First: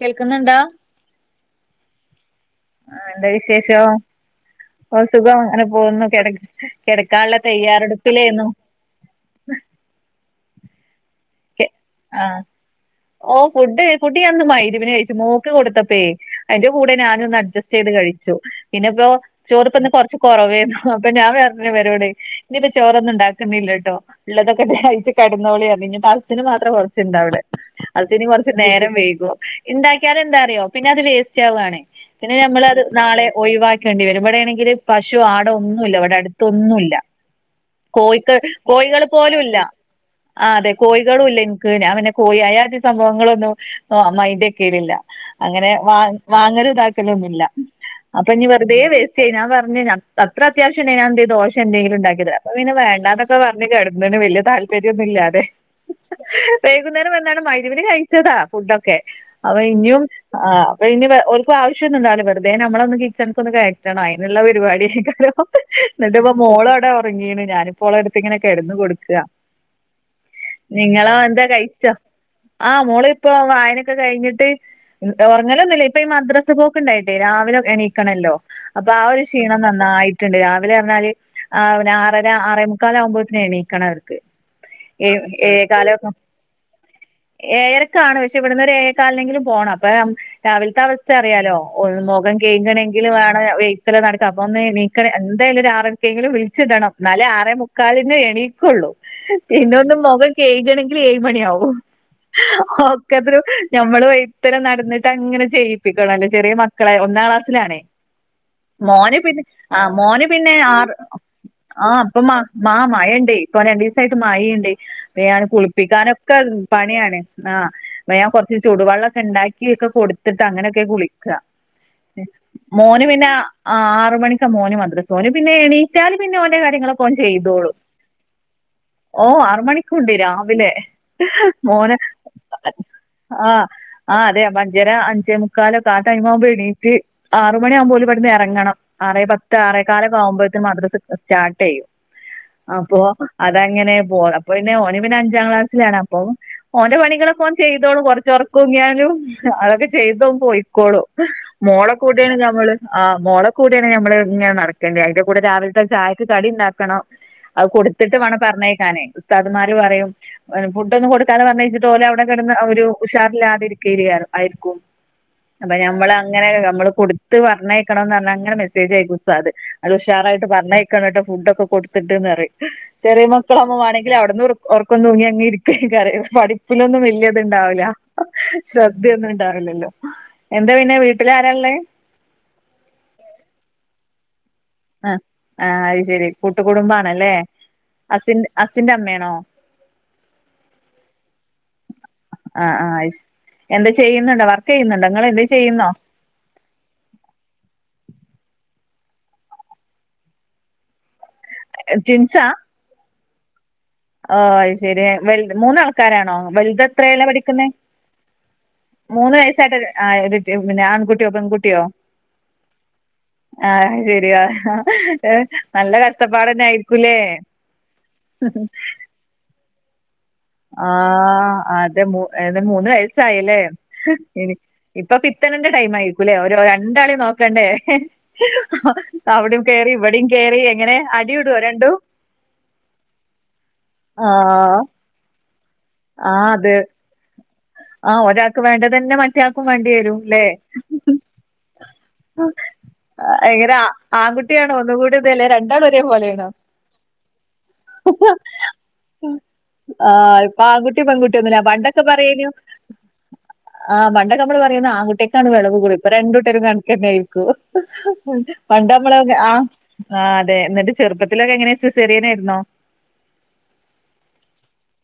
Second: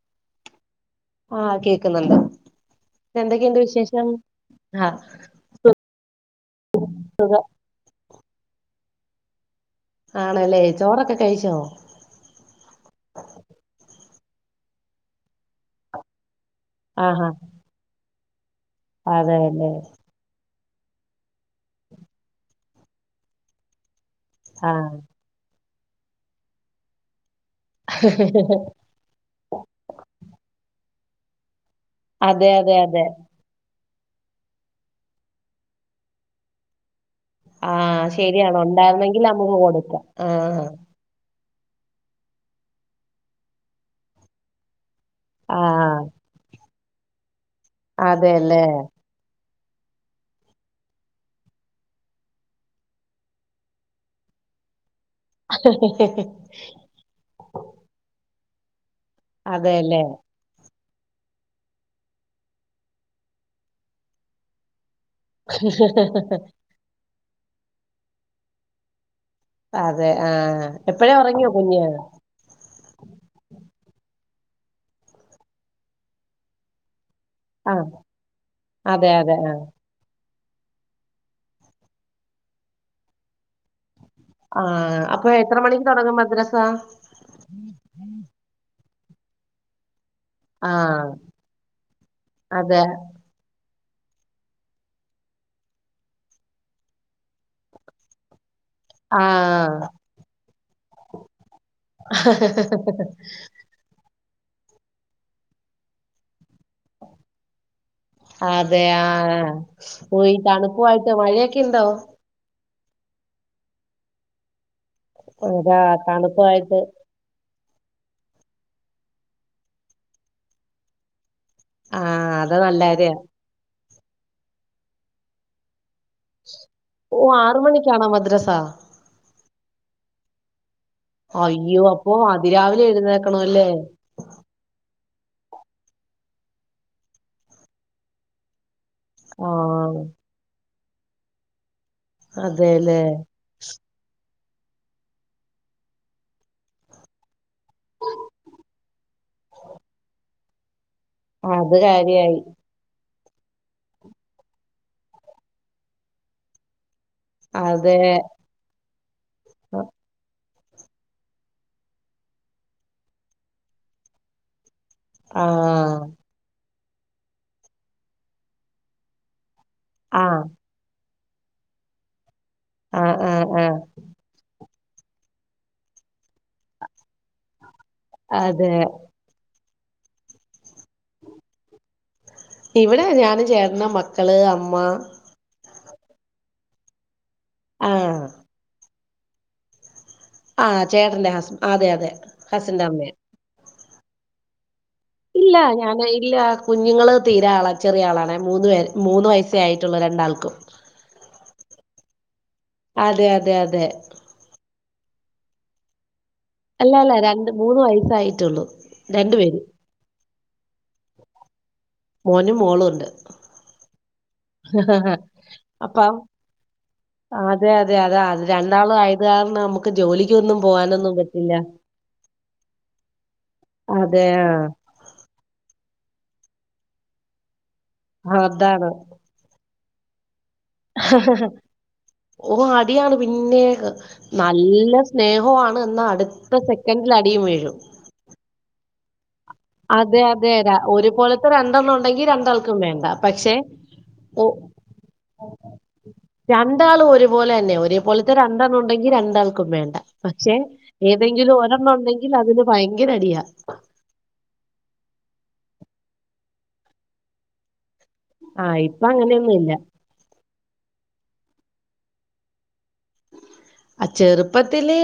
കേൾക്കുന്നുണ്ടോ ആഹ് കേക്ക്ന്നുണ്ട്. ആഹ് എന്ത വിശേഷം ആഹ് ഓ സുഖം അങ്ങനെ പോകുന്നു കെട കെടക്കാള്ള സുഖം തയ്യാറെടുപ്പിലേന്നു ആണല്ലേ ചോറൊക്കെ കഴിച്ചോ? ആഹ് ഓ ഫുഡ് ഫുഡ്‌ ഞാനിന്ന് മഗ്‌രിബിന്‌ കഴിച്ചു മോക്ക് കൊടുത്തപ്പഴെ അയ്ന്റെ കൂടെ ഞാനും ആഹാ ഒന്ന് അഡ്ജസ്റ്റ് ചെയ്ത് കഴിച്ചു. പിന്നെ ഇപ്പോ ചോറ് അതെല്ലേ പ്പന്ന് കൊർച്ച് കൊറവേന്നു അപ്പൊ ഞാൻ പർഞ്ഞ്‌ ഇവരോട് ഇനിയിപ്പ ചോറൊന്നും ഇണ്ടാക്ക്ണില്ല ട്ടോ ഇള്ളതൊക്കെ ആഹ് കഴ്ച്ച് കെടന്നോളി അർഞ്ഞ്‌. ഇഞ്ഞ്‌ പ്പൊ അസ്സ്ന് മാത്രം കൊർച്ചുണ്ട അവ്ടെ അസ്സ്ന് കൊർച്ച് നേരം വൈകും. ഇണ്ടാക്കിയാല ന്തറിയോ പിന്നെ അത് വേസ്റ്റ് ആവാണ്. പിന്നെ അതെ അതെ നമ്മളത് അതെ നാളെ ഒഴിവാക്കേണ്ടി വരും. ഇവടെ ആണെങ്കില് പശു ആടോ ഒന്നുല്ല. ഇവടെ അടുത്തൊന്നുല്ല. ആഹ് കോയിക്കൾ ശരിയാണ് കോഴികള് ഉണ്ടായിരുന്നെങ്കിൽ പോലുംല്ല നമുക്ക് കൊടുക്കാം ആ ആഹ് അതെ കോഴി കളുല്ല ഇൻക്ക് ന്നാ പിന്നെ കോഴി അയാദി സംഭവങ്ങളൊന്നും മൈന്റെക്കേന്നില്ല. അങ്ങനെ വാ ആഹ് വാങ്ങല് ഇതാക്കലൊന്നുല്ല. അപ്പൊ ഇഞ്ഞ്‌ അതെല്ലേ വെറുതെ വേ സ്റ്റ ഞാ പറഞ്ഞ് അത്ര അത്യാവശ്യണ്ടെങ്കി ഞാ എന്തെ ദോശേ എന്തെങ്കിലും ഇണ്ടാക്കി തരാം. അപ്പ പിന്നെ വേണ്ടാന്നൊക്കെ ക്കെ പർഞ്ഞ്‌ കെട്ന്ന്ണ് വല്യ താല്പര്യംന്നുല്ലാതെ [unintelligible] കുന്നേരം വന്നാണ്ട് മഗ്രിബിന് കഴിച്ചതാ ഫുഡൊക്കെ അപ്പൊ ഇനിയും അതെല്ലേ ആഹ് അപ്പ ഇനി ഓൽക്ക് ആവശ്യം ന്നും ണ്ടാവുല്ല. വെർതെ നമ്മൊളൊന്ന് കിച്ചൺക്കൊന്ന് കയറ്റണം അയ്നുള്ള പരിപാടിയേക്കാരം. ന്നിട്ട് ഇപ്പ മോള അവടെ ഒർങ്ങീണ്. ഞാനിപ്പോളട്ത്ത് ഇങ്ങനെ കെട്ന്ന് കൊടുക്ക അതെ ആഹ് എപ്പഴേ നിങ്ങളോ എന്താ ഉറങ്ങിയോ കുഞ്ഞ് കഴിച്ചോ? ആഹ് മോള് ഇപ്പ വായനൊക്കെ കഴിഞ്ഞിട്ട് ഒർങ്ങലൊന്നുല്ല. ഇപ്പൊ ഈ മദ്രസ പോക്ക് ണ്ടായിട്ടേ രാ വിലെ ആഹ് എണീക്കണല്ലോ അപ്പൊ ആ അതെ ഒരു അതെ ക്ഷീണം ആഹ് നന്നായി ട്ട്ണ്ട്. രാവിലെ അർഞ്ഞാല് ആ പിന്നെ ആറര ആറേ മുക്കാലാവ്മ്പോത്തിന് എണീക്കണം അവർക്ക് ആഹ് ഏ അപ്പൊ എത്ര മണിക്ക് ഏഴേകാലൊക്കെ തൊടങ്ങും മദ്രസ ഏഴരക്കാണ് പശേ ഇവിടന്ന് ഒരു ഏഴേ കാലിനെങ്കിലും പോണം അപ്പൊ രാവിൽത്ത ആഹ് അവസ്ഥ അറിയാല്ലോ [unintelligible] മുഖം അതെ കേഴ്കണെങ്കിൽ വേറേ [unintelligible] [unintelligible] നടക്കും അപ്പൊ ഒന്നെണീക്കണെ അ എന്തായാലും ഒരു ആറരക്കെങ്കിലും വിളിച്ചിടണം ന്നാലേ ആറേ മുക്കാലിനെണിക്കുള്ളൂ പിന്നൊന്നു ആഹ് മൊഖം കെഴ്കണെങ്കിൽ ഏഴു മണിയാകും ഒക്കത്ത്റു ഞമ്മള് വൈത്തരം നടന്നിട്ട് അങ്ങനെ ചെയ്യിപ്പിക്കണംല്ലോ ചെറിയ മക്കളെ ഒന്നാം ക്ലാസ്സിലാണേ അതെ ആ മോന് പിന്നെ ആ ഓ മോന് ഈ പിന്നെ ആറ് തണുപ്പുമായിട്ട് മഴയൊക്കെ ഉണ്ടോ ആ അപ്പമ മാ മഴെണ്ടേ ഇപ്പൊ രണ്ടിവസായിട്ട് മഴെണ്ട് പിന്നെ അതാ കുളിപ്പിക്കാനൊക്കെ തണുപ്പുമായിട്ട് പണിയാണേ ആഹ് പ്പ ഞാൻ കുറച്ച് ചൂടുവെള്ളക്കെ എണ്ടാക്കിക്കെ കൊടുത്തിട്ട് അങ്ങനെയൊക്കെ കുളി ക്ക ആ മ് അത് നല്ല മോന് കാര്യാ പിന്നെ അ ആറ് മണിക്കാ മോന് മദ്രസ ഒന്പിന്നെ എണീ [unintelligible] ല് പിന്നെ ഓന്റെ കാര്യങ്ങളൊക്കെ ഓ ആറു ഓൻചെയ്തോളൂ മണിക്കാണോ മദ്രസ ഓ ആറ് മണിക്കൂണ്ട് രാവിലെ അയ്യോ മോന് അപ്പൊ അതിരാവിലെ ആഹ് എഴുന്നേക്കണോല്ലേ ആഹ് അതേ അപ്പ അഞ്ചര അഞ്ചേ മുക്കാലോക്ക ആ ടൈമാകുമ്പോ എണീറ്റ് ആറു മണിയാവുമ്പോ ഓല് ഇവിടന്ന് എറങ്ങണം ആറേ ആ പത്ത് ആറേക്കാലക്ക ആവുമ്പോഴ്ത്തിനും മദ്രസ് സ്റ്റാർട്ടെയ്യും അപ്പൊ അതെല്ലേ അതങ്ങനെ പോണ് അപ്പൊ പിന്നെ ഓന് പിന്നെ അഞ്ചാം ക്ലാസ്സിലാണ് അപ്പൊ ഓന്റെ പണികളൊക്കെ ഓൻ ചെയ്തോളു കൊറച്ചോറക്കോങ്ങിയാലും അതൊക്കെ ചെയ്തോൻ പോയിക്കോളു അത് മോള കൂടേണ് കാര്യായി ഞമ്മള് ആഹ് മോള കൂടേണ് ഞമ്മള് ഇങ്ങനെ നടക്കേണ്ട അതിന്റെ കൂടെ രാവിൽത്തെ ചായക്ക് കടി ഇണ്ടാക്കണം അത് അതെ കൊടുത്തിട്ട് വേണം പറഞ്ഞേക്കാനേ ഉസ്താദ്ന്മാര് പറയും [unintelligible] ഫുഡ്ന്നും കൊടുക്കാതെ പറഞ്ഞയച്ചിട്ട് ഓല് അവിടെ കിടന്ന് ഒരു ഉഷാറില്ലാതിരിക്കേ [unintelligible] ആയിരിക്കും ആ അപ്പൊ ഞമ്മൾ അങ്ങനെ നമ്മള് കൊടുത്ത് പറഞ്ഞയക്കണന്ന് പറഞ്ഞാ അങ്ങനെ മെസ്സേജ് ആയക്കുസ്താദ് നല്ല ആ ഉഷാറായിട്ട് പറഞ്ഞയ്ക്കണെട്ടൊ ഫുഡ് ഒക്കെ കൊടുതിട്ട്ന്നറയും ആ ചെറിയ ആ ആ മക്കളാവും വാണെ [unintelligible] ഒർക്കം തൂങ്ങി അങ്ങെ ഇരിക്കയ്ക്കാര് പഠപ്പിലൊന്നും വല്യ ഇത്ണ്ടാവില്ല അതെ ശ്രദ്ധയൊന്നും ഇണ്ടാറില്ലല്ലോ എന്താ പിന്നെ വീട്ടില് ആരാള്ളെ ഇവിടെ ഞാന് ചേട്ടന് മക്കള് അമ്മ ആ അയ്ശെരി കൂട്ടുകുടുംബാണല്ലേ ആ അസിന്റ അസിന്റെ അമ്മേണോ ആ ചേട്ടന്റെ ഹസ് അതെ അതെ ഹസ്സിന്റെ അമ്മേ എന്ത് ചെയ്യുന്നുണ്ടോ വർക്കെയ്യുന്നുണ്ടോ ഇല്ല ഞാൻ [unintelligible] ഇല്ല കുഞ്ഞുങ്ങള് തീരെ ആള ചെറിയ ആളണ് മൂന്ന് പേര് മൂന്ന് വയസ്സേ ആയിട്ടുള്ളു രണ്ടാൾക്കും എ റ്റിൻസാ അതെ അതെ അതെ ഓ അയ്ശെരി വല്ത് മൂന്നാ ക്കാരാണോ അല്ല അല്ല വലുതെത്രയില്ലാ രണ്ട് പഠിക്കുന്നെ മൂന്ന് വയസ്സായിട്ടുള്ളൂ രണ്ടു മൂന്ന് പേരും വയസ്സായിട്ട്ഒ ആ [unintelligible] [unintelligible] പിന്നെ ആൺകുട്ടിയോ പെൺകുട്ടിയോ മോനും മോളുണ്ട് ആ ശെരിയാ ഹാഹാ എ നല്ല അപ്പം കഷ്ടപ്പാടന്നെ ആയിരിക്കുലേ അതെ അതെ അതാ അത് രണ്ടാളു ആയതു കാരണം അമ്മു ആ അതെ മൂ [unintelligible] മൂന്ന് വയസായല്ലേ അതെ എനി ഇപ്പൊ പിത്തനന്റെ ടൈം ആയിക്കുല്ലേ ഓരോ രണ്ടാളിനെ നോക്കണ്ടേ എഹേ ആഹ് അതാണ് ഹ അവ്ടേം കേറി ഇവടേം കേറി എ ഹ ഹ ഹ ഓ അടിയാണ് പിന്നേ ക് ആഹ് നല്ല സ്നേഹോവാണ് ണ്ന്ന അടുത്ത സെക്കൻഡിൽ അടിയും വീഴും ആ ഒരാക്ക് വേണ്ടതന്നെ മൻ അതെ അതെ ര ഒരുപോലത്തെ രണ്ടെണ്ണം ഒണ്ടെങ്കി രണ്ടാൾക്കും വേണ്ട പക്ഷെ എങ്ങനെ ആ- ഒ ആൺകുട്ടിയാണോ ഒന്നുകൂടി ഇതല്ലേ രണ്ടാളും ഒരേ പോലെയാണോ രണ്ടാളും ഒരുപോലെന്നെ ഒരേപോലത്തെ രണ്ടണ്ണോ ണ്ടെങ്കി രണ്ടാൾക്കും വേണ്ട ആഹ് പക്ഷെ ഇപ്പൊ ആൺകുട്ടി പെൺകുട്ടി ഏതെങ്കിലും ഒന്നുല്ല പണ്ടൊക്കെ ഒരെണ്ണോണ്ടെങ്കിൽ പറയേനു അതിന് ഭയങ്കരടിയാ ആഹ് പണ്ടൊക്കെ അമ്മള് പറയുന്ന ആൺകുട്ടിക്കാണ് വിളവ് കൂടല് ഇപ്പൊ രണ്ടൂട്ടരും കണക്ക് തന്നെ ആയിരിക്കും ആ ഇപ്പൊ പണ്ടമ്മളൊക്കെ ആ അങ്ങനെയൊന്നും ഇല്ല അതെ എന്നിട്ട് ചെറുപ്പത്തിലൊക്കെ എങ്ങനെ സിസേറിയനായിരുന്നോ ആ ചെറുപ്പത്തില്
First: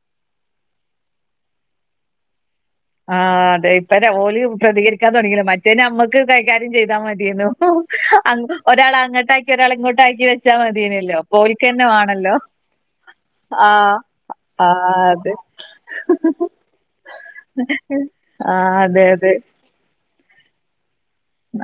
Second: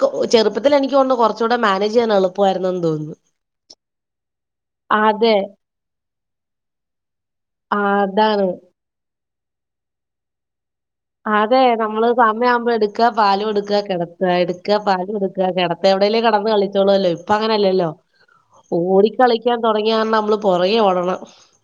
കൊ ചെറുപ്പത്തിൽ എനിക്കോണു കുറച്ചൂടെ മാനേജ് ചെയ്യാനള്ളു പോവായിരുന്നു ന്തോ ആഹ് അതെ ഇപ്പന്നെ ഓല് പ്രതികരിക്കാ അതെ തൊട്ങ്ങിലോ മറ്റേ നമ്മക്ക് കൈകാര്യം ചെയ്താ മത്യേന്നു. ആ അ അതാണ് ഒരാളങ്ങട്ടാക്കി ഒരാള് ഇങ്ങോട്ടാക്കി വെ അതെ നമ്മള് സമയാവുമ്പ എടുക്ക പാലു കൊടുക്ക ആഹ് കിടത്ത എടുക്ക ആഹ് പാലു അതെ കൊടുക്ക കെട എവിടെലും കെടന്ന് കളിച്ചോളൂല്ലോ ഇപ്പങ്ങനല്ലല്ലോ ആഹ് അതെ ഓടി അതെ കളിക്ക്യാൻ. തൊടങ്ങ്യര്ണ മ്മള് പൊറകെ ഓടണം.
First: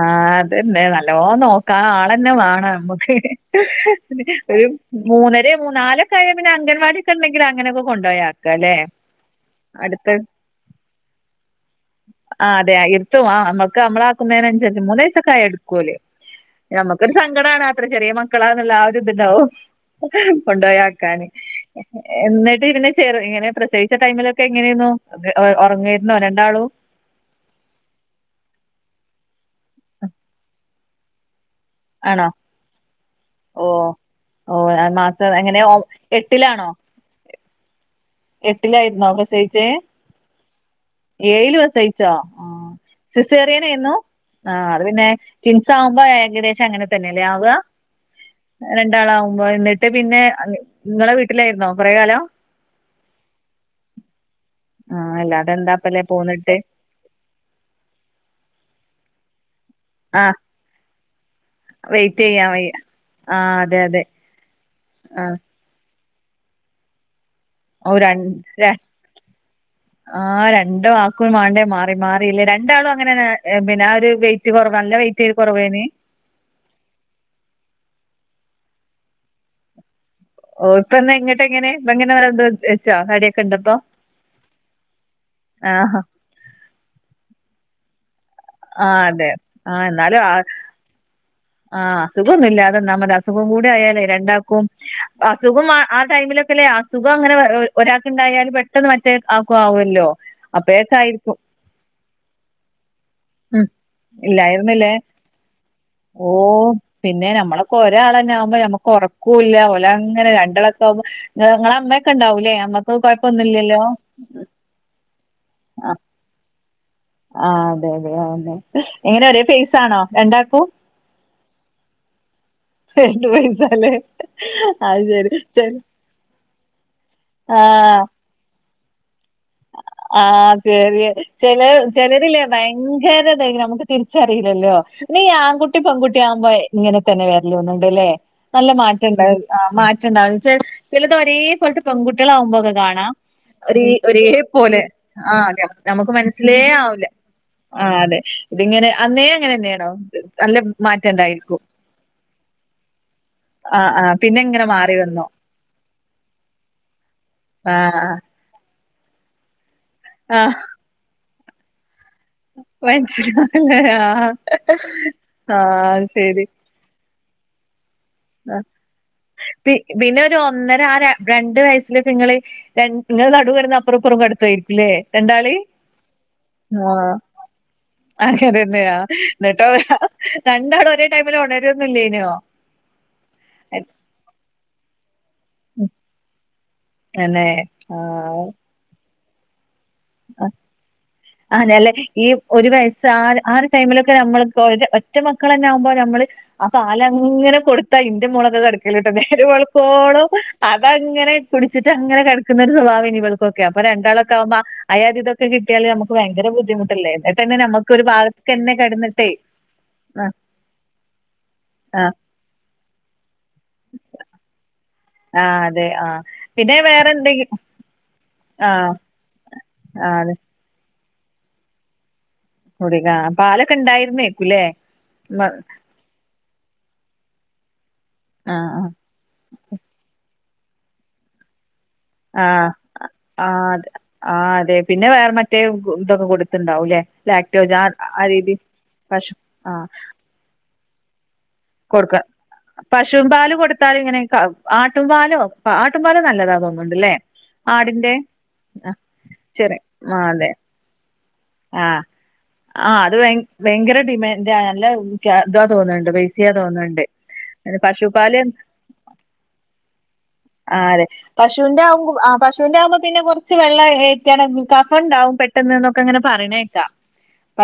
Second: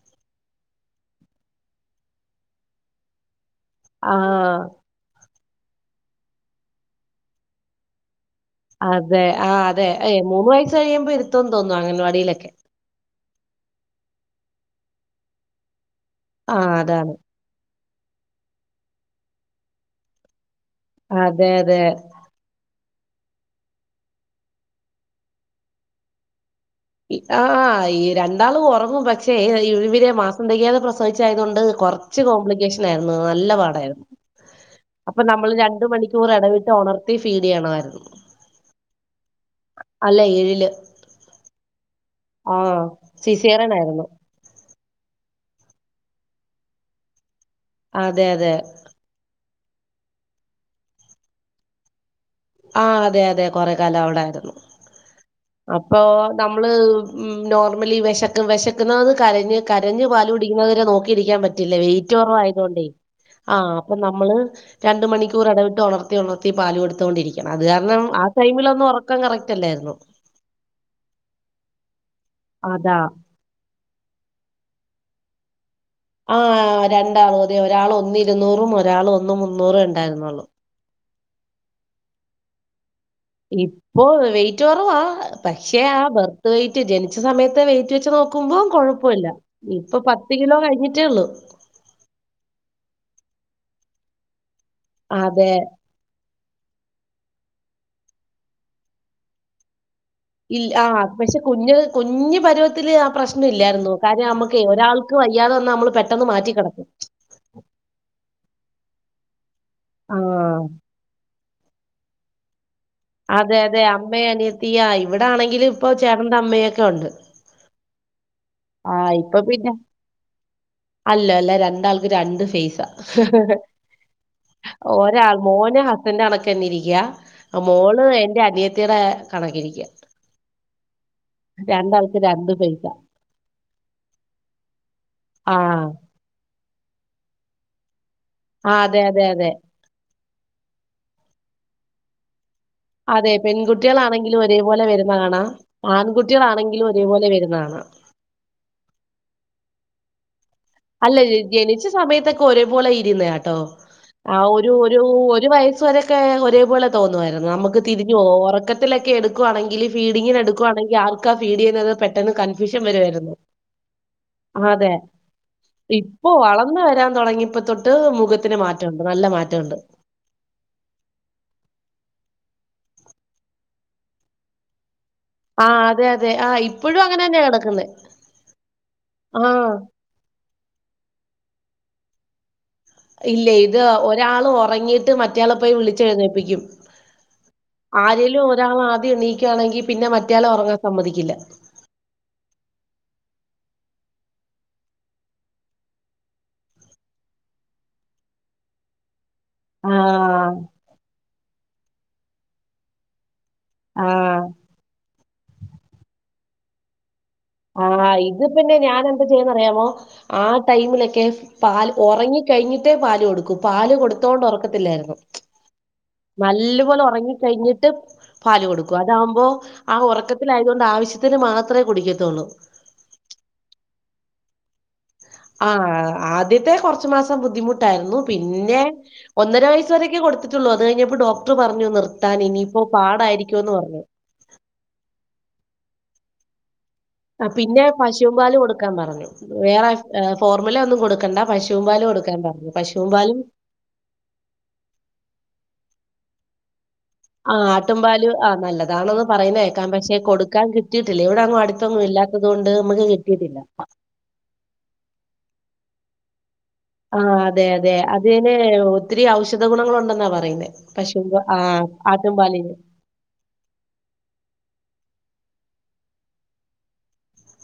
ആഹ് അതെന്നെ നല്ലോ നോക്കാ ആളെന്നെ വേണ നമ്മക്ക്. ആ ഒരു മൂന്നര മൂന്നാലൊക്കെ ആയ പിന്നെ അംഗൻവാടിക്കെണ്ടെങ്കില് അങ്ങനൊക്കെ കൊണ്ടോയാ. അതെ ആഹ് അതെ ഏ മൂന്ന് വയസ്സ് കഴിയുമ്പോ ഇരുത്തന്ന് തോന്നുന്നു അങ്ങൻവാടിയിലൊക്കെ. ആഹ് അതെ എത്തുവാ നമ്മക്ക് നമ്മളാക്കുന്നതിനൻസര്ച്ച് മൂന്നൈസൊക്കായ എടുക്കോല് ആഹ് അതാണ്. നമ്മക്കൊരു സ ങ്കടാണ് അത്ര ചെറിയ മക്കളാന്ന്ള്ള ആ ഒരുത്ണ്ടാവും കൊണ്ടോയാക്കാന്. അതെ അതെ. എന്നിട്ട്ര്ന്നെ ചെറ് ഇങ്ങനെ പ്രസവിച്ച ടൈമിലൊക്കെ എങ്ങനെന്നു എ ഒർങ്ങേര്ന്നോ രണ്ടാളു. ഇ ആഹ് ആഹ് ഈ രണ്ടാളു ഒറങ്ങും പക്ഷേ ഇഹ ഇ ഇവരെ മാസം തെകയാതെ പ്രസവിച്ചായതുകൊണ്ട് കൊർച്ച് ആണോ കോംപ്ലിക്കേഷൻ ആയിര്ന്നു നല്ല ഓ പാടായി ഓ അപ്പൊ മാസം നമ്മള് എങ്ങനെ രണ്ടു മണിക്കൂറെടവിട്ട് ഒണർത്തി ഫീഡെയ്യണമായിരുന്നു. എട്ടിലായിര്ന്നോ പ്രസവിച്ചേ ഏഴില് ഏഴില് വസയി ചൊ ആഹ് സിസേറിയൻ സിസേറിയനര്ന്നു. ആയിരുന്നു. ആഹ് അത് പിന്നെ റ്റിൻസാവുമ്പ ഏകദേശം അങ്ങനെ തന്നല്ലേ ആവ്യ. അതെ അതെ. ണ്ടാളാവുമ്മ്പൊ എന്നിട്ട് പിന്നെ ങ്ങളെ വീട്ടിലേര്ന്നോ കൊറെ കാലം. ആഹ് അതെ അതെ കൊറെ കാലം അവിടായിരുന്നു ആ അല്ലാതെ അപ്പൊ എന്താപ്പല്ലേ പോന്നിട്ട് നമ്മള് ഉം നോർമലി വെശക്ക് വെശക്കുന്നത് കരഞ്ഞ് കരഞ്ഞ് ആ പാല് പിടിക്കുന്നതു വരെ നോക്കിയിരിക്ക്യാ പറ്റ റ്റില്ല വെയിറ്റ് ചെയ്യാൻ വയ്യ കൊറവായതൊണ്ടേ ആ ആഹ് അതെ അപ്പ അതെ നമ്മള് രണ്ട് ആ മണിക്കൂർ ഇടവിട്ട് ഒണർ ത്തി ഒണർത്തി പാല് കൊടുത്തോണ്ടിരിക്കണം അത് ഓ കാരണം ആ ടൈമിലൊന്നും ഒറക്കം കറക്റ്റ് അല്ലായിരുന്നു. ആഹ് രണ്ട് മാൾക്കു മാണ്ടേ മാറി മാറിയില്ലേ രണ്ടാളും അതാ. അങ്ങനെന്നെ. ഏഹ് പിന്നെ ആ ഒരു വെയിറ്റ് കൊറവ് നല്ല വെറ്റെ കൊറവേനി. ആഹ് രണ്ടാളും അതെ ഒരാള് ഒന്ന് ഇരുന്നൂറും ഒരാള് ഒന്നും മുന്നൂറെ ണ്ടായിരുന്നുള്ളു. ഓഹ് ഇപ്പ എന്നാ ഇങ്ങട്ടെങ്ങനെ പ്പങ്ങനണ്ട്ത് വെച്ചോ തടി ഇപ്പോ വെയിറ്റ് കൊറവാ പക്ഷെ ആ ബെർത്ത് വെയിറ്റ് ജൻച്ച സമയത്ത് വെയിറ്റ് വെച്ച് നോ ക്കുമ്പൊ ആ കൊഴപ്പല്ല അതെ ആ ഇപ്പം എന്നാലും പത്ത് ആ കിലോ കഴിഞ്ഞിട്ടേ ള്ളൂ. ആഹ് അസുഖംന്നുമില്ലാതെന്നാ മതി അസുഖം കൂടെ ആയാലേ രണ്ടാക്കും അതെ അസുഖമാ ആ ടൈമിലൊക്കെല്ലേ അസുഖം ങ്ങനെ ഒരാക്ക്ണ്ടായാല് പെട്ടെന്ന് മറ്റേ ആക്കു ആവ്വല്ലോ. ഇൽ ആഹ് പക്ഷെ കുഞ്ഞ് കുഞ്ഞു പരുവത്തില് ആ പ്രശ്നം ഉം ഇല്ലായിര്ന്നു കാരണം നമ്മക്കെ ഇല്ലായിരുന്നില്ലേ ഒരാൾ ക്ക് വയ്യാതെ വന്നാ നമ്മൾ പെട്ടന്ന് ഓ മാറ്റി കെടത്തും. പിന്നെ നമ്മളൊക്കൊരാളെന്നെ ആകുമ്പ ഞമ്മക്കൊർക്കൂല്ല ഓലങ്ങനെ ആഹ് രണ്ടളൊക്കെ ആവുമ്പ. ഏഹ് ങ്ങളെ മ്മെക്കെണ്ടാവു ലേ അമ്മക്ക് കൊഴ്പ്പൊന്നുല്ലല്ലോ. ഇയ്യ ഇവ്ടാണെങ്കില് പ്പൊ ചേട്ടൻ്റെ അമ്മയൊക്കെ ഉണ്ട്. ആഹ് അതെ അതെ അതെന്നെ ആഹ് എങ്ങനെ ഇപ്പൊ ഒരേ പിന്നെ ഫേസാണോ രണ്ടാക്കൂ. അല്ല അല്ല രണ്ടാൾക്ക് രണ്ട് ഫേസാ രണ്ട് ഫേസാല്ലേ അത് ഒരാൾ ശരി മോനാ സ്ന്റെ കണക്കെന്നെ ഇരിക്ക്യ ആഹ് മോള് എന്റെ അനിയത്തിടെ കണക്കിരിക്ക്യ. ആഹ് സെരിയ ചെല ചെലരില്ലേ രണ്ട് ഫേസാ ഭയങ്കര തായ്ക്ക്ന് നമക്ക്. തിര്ച്ചറിലല്ലോ ന്നീ ആങ്കുട്ടി ആഹ് പെങ്കുട്ടി ആകുമ്പയ് ഇങ്ങനെതന്നെ വര്ലോന്ന്ണ്ട് ലേ. നല്ല ആഹ് അതെ അതെ മാറ്റണ്ടഹ് അതെ ആഹ് മാറ്റുണ്ടാവ്ണ് വെച്ചാൽ ചിലത് ഒരേ പോൽത്തെ പെൺകുട്ട്യളാവുമ്പോക്കെ കാൺ. ആഹ് അതെ ഒരേ ഒരേ പെൺകുട്ടികളാണെങ്കിലും പൊലെ ഒരേപോലെ വരുന്ന കാണാം ആഹ് ഞം ഞമക്ക് മൻസിലേ ആൺകുട്ടികളാണെങ്കിലും ആവുല ഒരേപോലെ വരുന്ന കാണാം ആഹ്. അതെ തിങ്ങനെ അന്നേ അങ്ങനെന്നേണോ നല്ല മാറ്റം അല്ല അ് ഉണ്ടായിരിക്കും ജനിച്ച സമയത്തൊക്കെ ഒരേപോലെ ഇരുന്നെയ ട്ടോ. ആഹ് പിന്നെ ആഹ് ഇങ്ങനെ ഒരു മാറി ഒരു വന്നോ ഒരു വയസ് വരെക്കെ ഒരേപോലെ തോന്നുവായ്രുന്നു നമുക്ക് ആഹ് തിരിഞ്ഞു ആഹ് ഓ ഒറക്ക ത്തിലൊക്കെ എടുക്കുവാണെങ്കില് ഫീഡിങ്ങിന് ആഹ് എടുക്കുവാണെങ്കി ആർക്കാ ഫീഡ് ചെയ്യുന്നത് പെ പെട്ടെന്ന് കൺഫ്യൂഷൻ വരുവായിരുന്നു മനസ്സിലായില്ലേ ആഹ് ആതെ. ആഹ് ഇപ്പൊ ശരി വളർന്നു വരാ തൊടങ്ങിയപ്പോ തൊട്ട് ആ മുഖത്തിന് മാറ്റമുണ്ട് നല്ല പി മാറ്റമുണ്ട്. പിന്നെ ഒരു ഒന്നര ആ രണ്ട് വയസ്സിലൊക്കെ നിങ്ങള് രണ്ടു, ഇങ്ങള് നടുവിൽക്കടന്ന് അപ്പുറം ഇപ്പുറം കിടത്തു ആയിയിരിക്കു ല്ലേ. ആഹ് അതെ അതെ ആ. ഇപ്പോഴും അങ്ങനെ തന്നെയാ കിടക്കുന്നത് അങ്ങനെന്നെയാ എന്നിട്ടോ രണ്ടാളും ഒരേ ടൈമില് ഉണരൊന്നു ഇല്ലേനോ. ഇല്ലേ ഇത് ഒരാള് ഉറങ്ങീയിട്ട് മറ്റയാളെ പോയി വിളിച്ചെഴുന്നേപ്പിക്കും. തന്നെ ആഹ് ആരെലും ഒരാള് ആദ്യം എണീക്കുകയാണെങ്കിൽ പിന്നെ മറ്റേയാളെ ആഹ് ഉറങ്ങാൻ സമ്മതിക്കില്ല അങ്ങനെയല്ലേ ഈ ഒരു വയസ്സ് ആഹ് ആഹ് ഒരു ടൈമിലൊക്കെ നമ്മൾ ഒറ്റ മക്കൾ തന്നെ ആകുമ്പോ നമ്മള് ആ പാല് അങ്ങനെ കൊടുത്താ എന്റെ മോളൊക്കെ കടക്കലോട്ടോ നേരം വെ ആ വെളുക്കുവോളം അതങ്ങനെ കുടിച്ചിട്ട് അങ്ങനെ കിടക്കുന്നൊരു സ്വഭാവെ നി ഇവൾക്ക് ഓക്കെ. അപ്പൊ ആ രണ്ടാളൊക്കെ ആവുമ്പോ ആയതിതൊക്കെ കിട്ടിയാല് നമുക്ക് ഭയങ്കര ബുദ്ധമുട്ടല്ലേ ആഹ് ഇത് പിന്നെ ഞാൻ എന്താ ചെയ്യന്നറിയാമോ ആഹ് ആ ടൈമിലൊക്കെ പാൽ ആഹ് ഉറങ്ങി കഴിഞ്ഞിട്ടേ പാല് കൊടുക്കൂ. പാല് കൊടുത്തോണ്ട് ഉറക്കത്തില്ലായിരുന്നു. ആഹ് അതെ ആഹ് പിന്നെ നല്ലപോലെ വേറെ ഉറങ്ങി എന്തെങ്കി കഴിഞ്ഞിട്ട് പാല് ആഹ് കൊടുക്കും. അതാവുമ്പോ ആ ആഹ് അതെ ഉറക്കത്തില് അതു കൊണ്ട് ആവശ്യത്തിന് മാത്രമേ കുടിക്കത്തുള്ളൂ. കുടിക്കാ. പാലൊക്കെ ഉണ്ടായിരുന്നേക്കൂല്ലേ? ആഹ് ആദ്യത്തെ കുറച്ചു മാസം ബുദ്ധിമുട്ടായിരുന്നു. പിന്നെ ആഹ് ഒന്നര വയസ് വരൊക്കെ കൊടുത്തിട്ടുള്ളൂ. അത് കഴിഞ്ഞപ്പോ ഡോക്ടർ പറഞ്ഞു നിർത്താൻ. ആഹ് ഇനിയിപ്പോ ആഹ് പാടായിരിക്കൂന്ന് അതെ പറഞ്ഞു ആഹ് അതെ പിന്നെ വേറെ മറ്റേ ഇതൊക്കെ കൊടുത്തണ്ടാവുംല്ലേ ആഹ് പിന്നെ പശു പാൽ കൊടുക്കാൻ പറഞ്ഞു ആഹ് വേറെ ഫോർമുല ഒന്നും കൊടുക്കണ്ട പശു കൊടുക്ക പശു പാല് കൊടുത്താൽ ഇങ്ങനെക്ക ആട്ടും പാലോ ആട്ടുംപാലും നല്ലതാ തോന്നുന്നുണ്ടല്ലേ ആഹ് ആട്ടും ആടിന്റെ പാല് ആഹ് ആ നല്ലതാണന്ന് ചെറിയ പറയുന്നേക്കാൻ പക്ഷെ ആഹ് അതെ കൊടുക്കാൻ കിട്ടിയിട്ടില്ലേ ഇവിടെ അടുത്തൊങ്ങും ആഹ് ഇല്ലാത്തത് കൊണ്ട് ആഹ് മ്മക്ക് അത് ഭയ കിട്ടിയട്ടല്ല ഭയങ്കര ഡിമാൻഡ് നല്ല അതാ തോന്നുന്നുണ്ട് പെയ്സിയ തോന്നുന്നുണ്ട് ആഹ് അതെ അതെ പശുപാല് അതിന് ഒത്തിരി ഔഷധ ഗുണങ്ങള ഉണ്ടെന്നാ പറയുന്നെ ആഹ് അതെ പശുപാൽ പശുവിന്റെ ആഹ് ആവുമ്പോ ആ ആട്ടും പാല്. പശുവിന്റെ ആവുമ്പോ പിന്നെ കുറച്ച് വെള്ളം ഒഴിക്കണം. കഫം ഇണ്ടാവും പെട്ടെന്ന് എന്നൊക്കെ അങ്ങനെ പറയുന്ന കേൾക്കാം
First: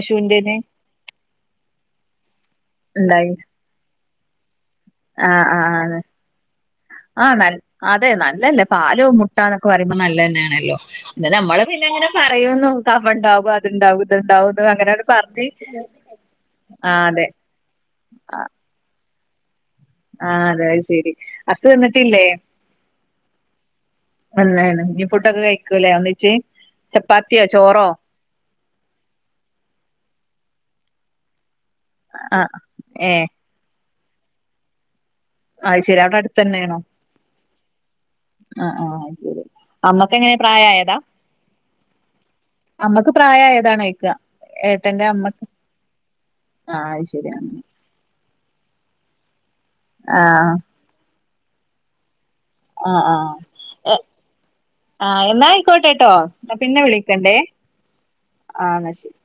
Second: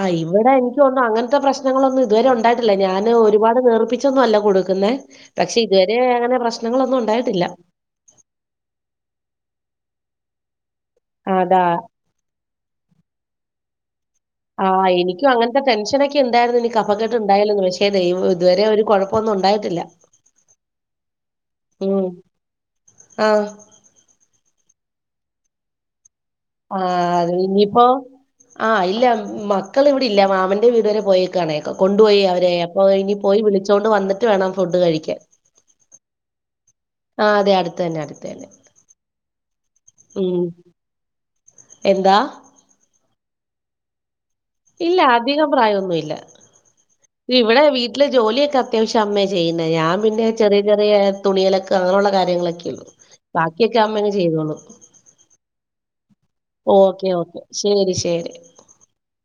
ആഹ്. ഇവിടെ എനക്ക് തോന്നുന്നേ അങ്ങനത്തെ പ്രശ്നങ്ങളൊന്നും ഇതുവരെ ഉണ്ടായിട്ടില്ല ഞാന് ഉണ്ടായി ഒരുപാട് നേർപ്പിച്ച ഒന്നും അല്ല കൊടുക്കുന്നേ ആഹ് പക്ഷെ ആഹ് ഇതുവരെ അങ്ങനെ പ്രശ്നങ്ങളൊന്നും ആഹ് ഉണ്ടായിട്ടില്ല നൽ അതെ നല്ലല്ലേ പാലും മുട്ടന്നൊക്കെ പറയുമ്പോ നല്ലതന്നെയാണല്ലോ പിന്ന അതാ നമ്മള് പിന്ന അങ്ങനെ പറയുന്നു കഫണ്ടാവ അത് ഇണ്ടാവും ഇത് ഉണ്ടാവും ആഹ് എനിക്ക് അങ്ങനത്തെ ടെൻഷനൊക്കെ ഉണ്ടായിരുന്നു ഇനി ആഹ് കഫകെട്ട് അതെ ഉണ്ടായില്ലന്ന് വെച്ച് തെ ഇതുവരെ ഒരു കുഴപ്പന്നും ഉണ്ടായിട്ടില്ല ആഹ് അതെ അത് ശെരി അസു ഉം വന്നിട്ടില്ലേ ആഹ് വന്നീന് ഇനി ഫുഡൊക്കെ കഴിക്കൂല്ലേ ഒന്ന്ച്ചേ ആഹ് അത് ഇനിയിപ്പോ ആഹ് ഇല്ല മക്കൾ ഇവിടെ ഇല്ല മാമന്റെ വീട് വരെ പോയ ക്കാണേ കൊണ്ടുപോയി ആഹ് അവരെ അപ്പൊ ഇനി ഏഹ് പോയി വിളിച്ചോണ്ട് വന്നിട്ട് വേണം ഫുഡ് കഴിക്കാൻ അയ് ശരി അവിടെ അടുത്ത തന്നെ ആണോ ആ അതെ അടുത്ത് തന്നെ അടുത്ത് തന്നെ ആഹ് ആഹ് ശരി അമ്മക്ക് എങ്ങനെ ഉം പ്രായമായതാ എന്താ അമ്മക്ക് പ്രായമായതാണ് ചോയ്ക്ക ഇല്ല അധികം പ്രായം ഒന്നും ഇല്ല ആഹ് അത് ശരി അങ്ങനെ ഇവിടെ വീ വീട്ടില് ജോലിയൊക്കെ അത്യാവശ്യം അമ്മേ ചെയ്യുന്ന ഞാൻ പിന്നെ ആഹ് ചെറിയ ചെറിയ തുണികലൊക്കെ അങ്ങനുള്ള കാര്യങ്ങളൊക്കെ ആഹ് ബാക്കിയൊക്കെ ആഹ് അമ്മേനെ ചെയ്തോള്ളു ആഹ് എന്നായിക്കോട്ടെട്ടോ ഓക്കെ ഓക്കെ ശരി ശരി ആഹ് ന്നാ ശരി